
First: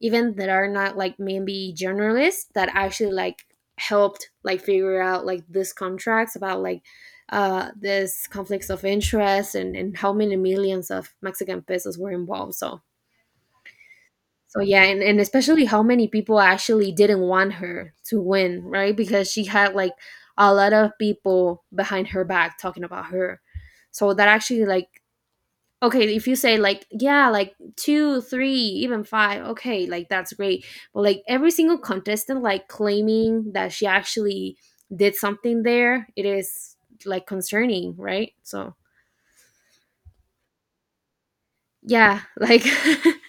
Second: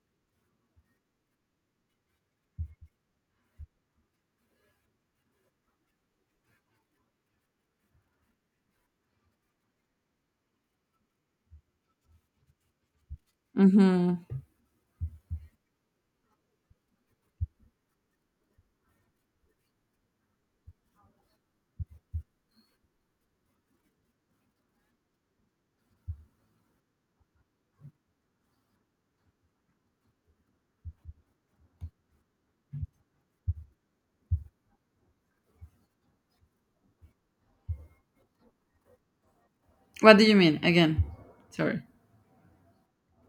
A: even that are not like maybe journalists that actually like helped like figure out like this contracts about like this conflicts of interest, and how many millions of mexican pesos were involved. So
B: Mm-hmm.
A: so yeah, and especially how many people actually didn't want her to win, right? Because she had like a lot of people behind her back talking about her. So that actually like okay, if you say like yeah, like two, three, even five, okay, like that's great. But like every single contestant like claiming that she actually did something there, it is like concerning, right? So
B: What do you mean again? Sorry.
A: yeah, like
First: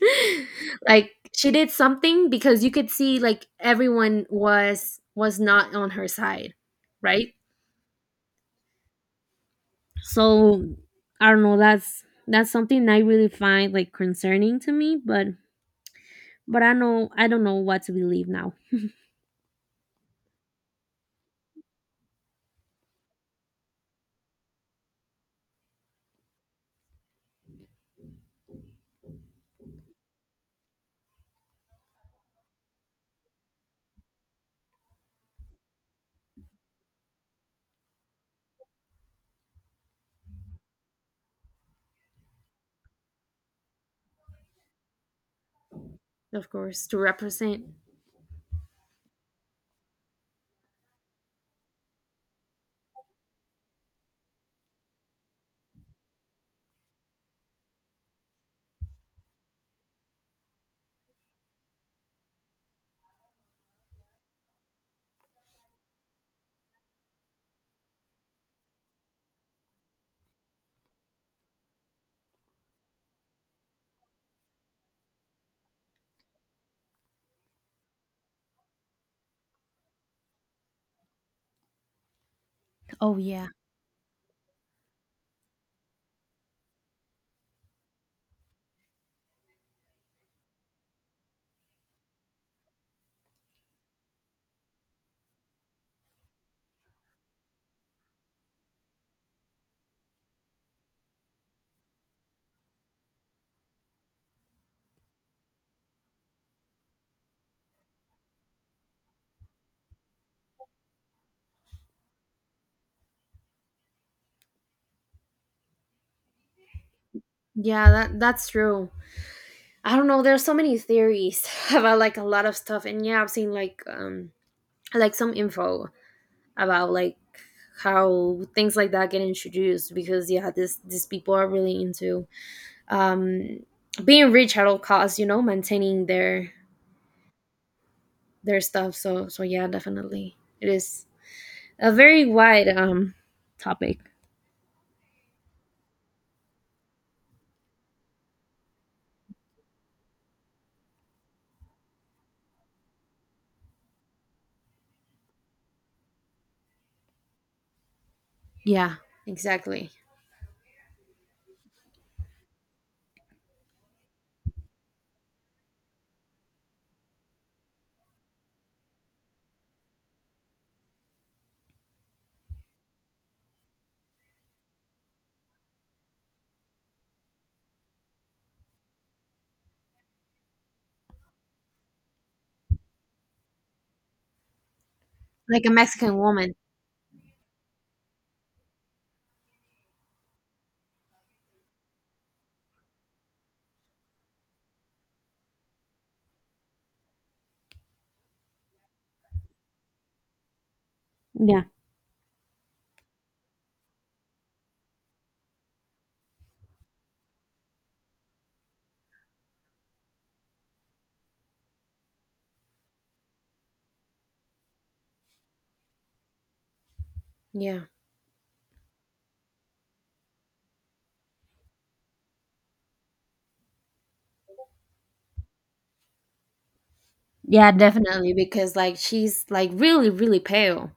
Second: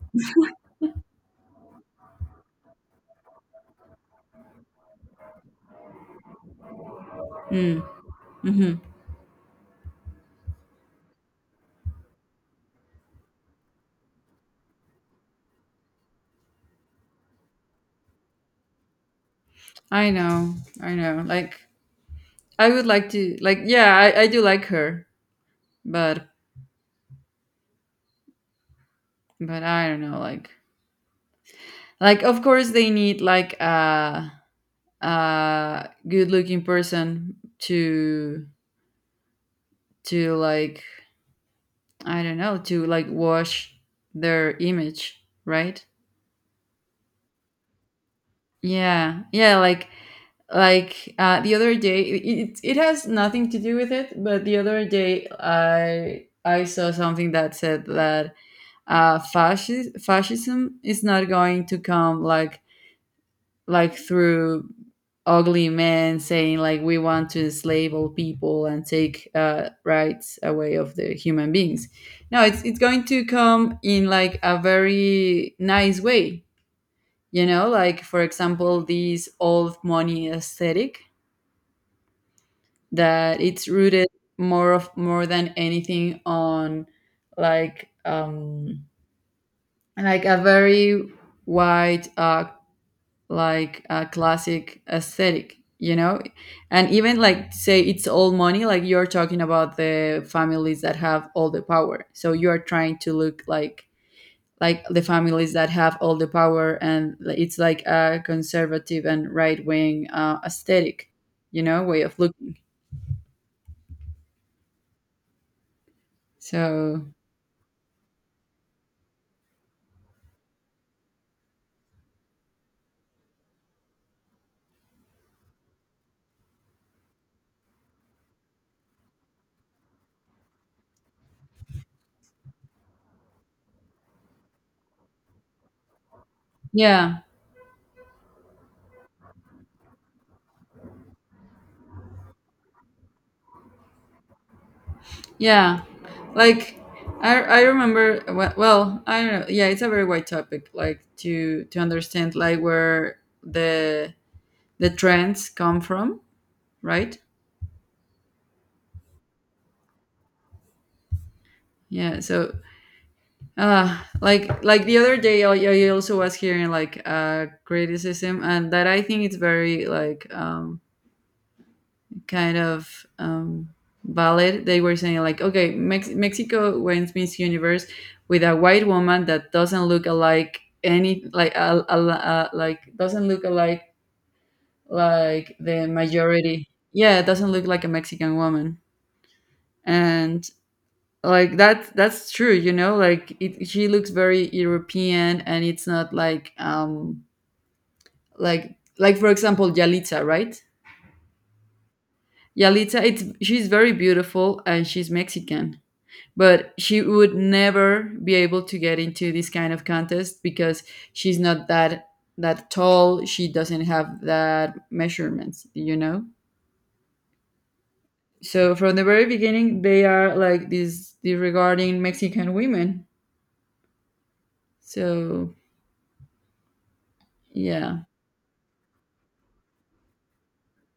A: like she did something because you could see like everyone was not on her side, right?
B: Mm, mm-hmm.
A: So I don't know, that's something I really find like concerning to me, but I know I don't know what to believe now.
B: I know. I know. Like I would like to. Like yeah, I do like her, but but I don't know. Like of course they need like a good looking person to like, I don't know, to like wash their image, right?
A: Of course, to represent.
B: Yeah, yeah, like the other day it has nothing to do with it, but the other day I saw something that said that fascism is not going to come like through ugly men saying like we want to enslave all people and take rights away of the human beings. No, it's going to come in like a very nice way, you know, like for example this old money aesthetic
A: Oh
B: that
A: yeah.
B: it's rooted more than anything on like um like a very wide like classic aesthetic, you know. And even like say it's all money, like you're talking about the families that have all the power, so you are trying to look like the families that have all the power, and like, it's like a conservative and right wing aesthetic, you know, way of looking. So
A: Yeah, that that's true. I don't know. There's so many theories about like a lot of stuff, and yeah, I've seen like some info about like how things like that get introduced because yeah, this these people are really into um being rich at all costs. You know, maintaining
B: yeah.
A: their stuff. So so yeah, definitely it is a very wide topic.
B: Yeah, like I remember well, I don't know. Yeah, it's a very wide topic like to understand like where the trends come from, right?
A: Yeah, exactly.
B: Yeah, so like the other day I also was hearing like criticism, and that I think it's very like kind of ballot, they were saying like, okay, Mexico wins Miss Universe with a white woman that doesn't look alike any like like doesn't look alike like
A: Like a
B: the
A: Mexican woman.
B: majority. Yeah, it doesn't look like a Mexican woman, and like that that's true. You know, she looks very European, and it's not like like for example Yalitza, right?
A: Yeah.
B: Yalitza, it's she's very beautiful and she's Mexican, but she would never be able to get into this kind of contest because she's not that tall, she doesn't have that measurements, you know.
A: Yeah.
B: So from the very beginning they are like this disregarding Mexican women. So
A: Yeah,
B: yeah.
A: definitely because like she's like really really pale.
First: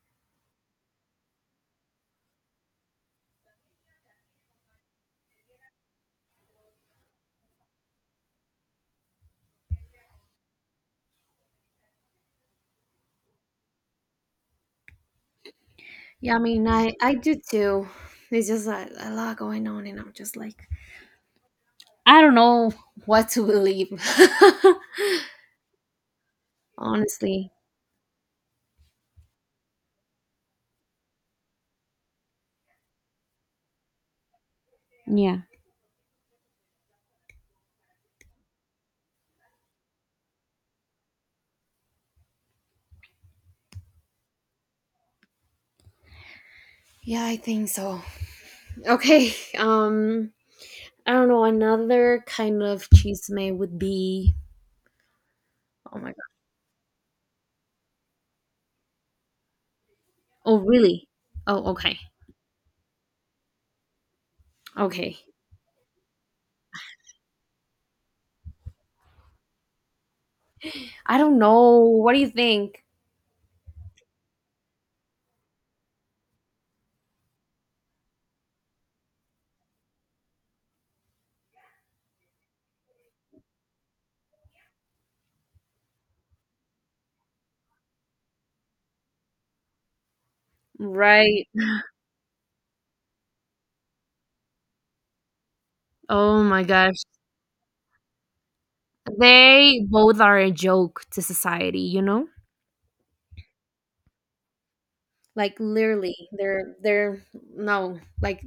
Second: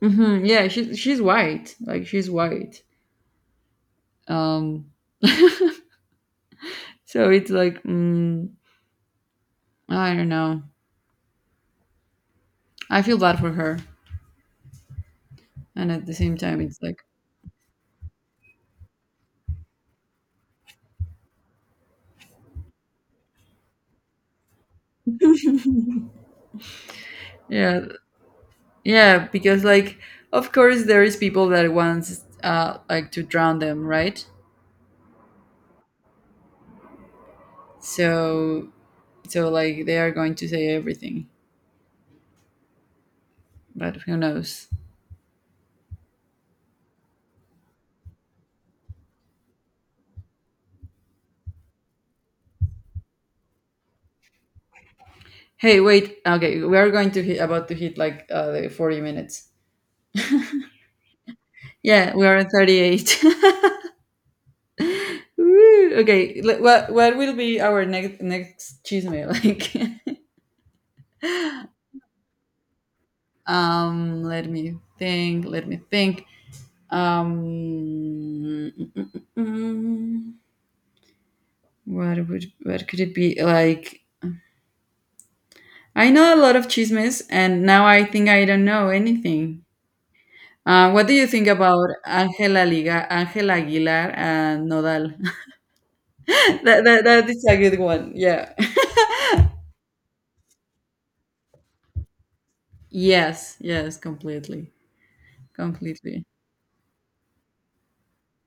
B: Hmm, yeah, she's white, like she's white. um so it's like, mm, I don't know. I feel bad for her, and at the same
A: Yeah, I
B: time
A: mean
B: it's like,
A: I do too. It's just like a lot going on and I'm just like what to believe. Honestly.
B: yeah. Yeah, because like of course there is people that wants like to drown them, right? So so like they are going to say everything, but who knows?
A: Yeah, I think so. Okay. I don't know, another kind of chisme would be
B: Hey,
A: Oh my
B: wait.
A: god.
B: Okay, we are going to hit about to hit like the 40 minutes.
A: Oh, really? Oh, okay.
B: Yeah, we are at 38.
A: Okay.
B: Woo! Okay, what will be our next chisme like?
A: I don't know. What do you think?
B: Um, let me think. Let me think. Um, mm, mm, mm, mm. Mm. What would, what could it be like? I know a lot of chismes, and now I think I don't know anything. What do you think
A: Right.
B: about Angela Liga, Angela Aguilar, and Nodal?
A: Oh my gosh.
B: That is a good one. Yeah.
A: They both are a joke to society, you know?
B: Yes. Yes. Completely.
A: Like literally
B: Completely.
A: they're no like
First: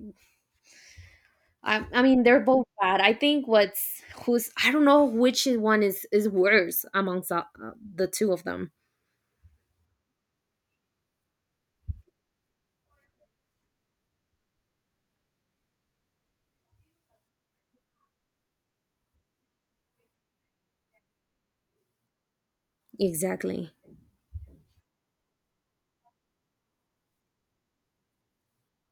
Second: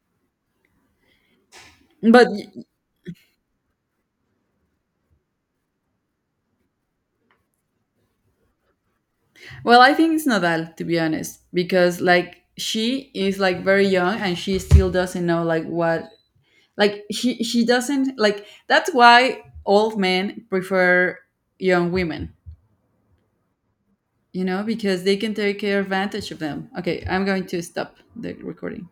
A: I mean
B: But
A: they're both bad. I think what's who's I don't know which one is worse amongst the two of them
B: well, I think it's Nodal to be honest, because like she is like very young and she still doesn't know like what, like she doesn't, like that's why old men prefer young women,
A: exactly.
B: you know, because they can take advantage of them. Okay, I'm going to stop the recording.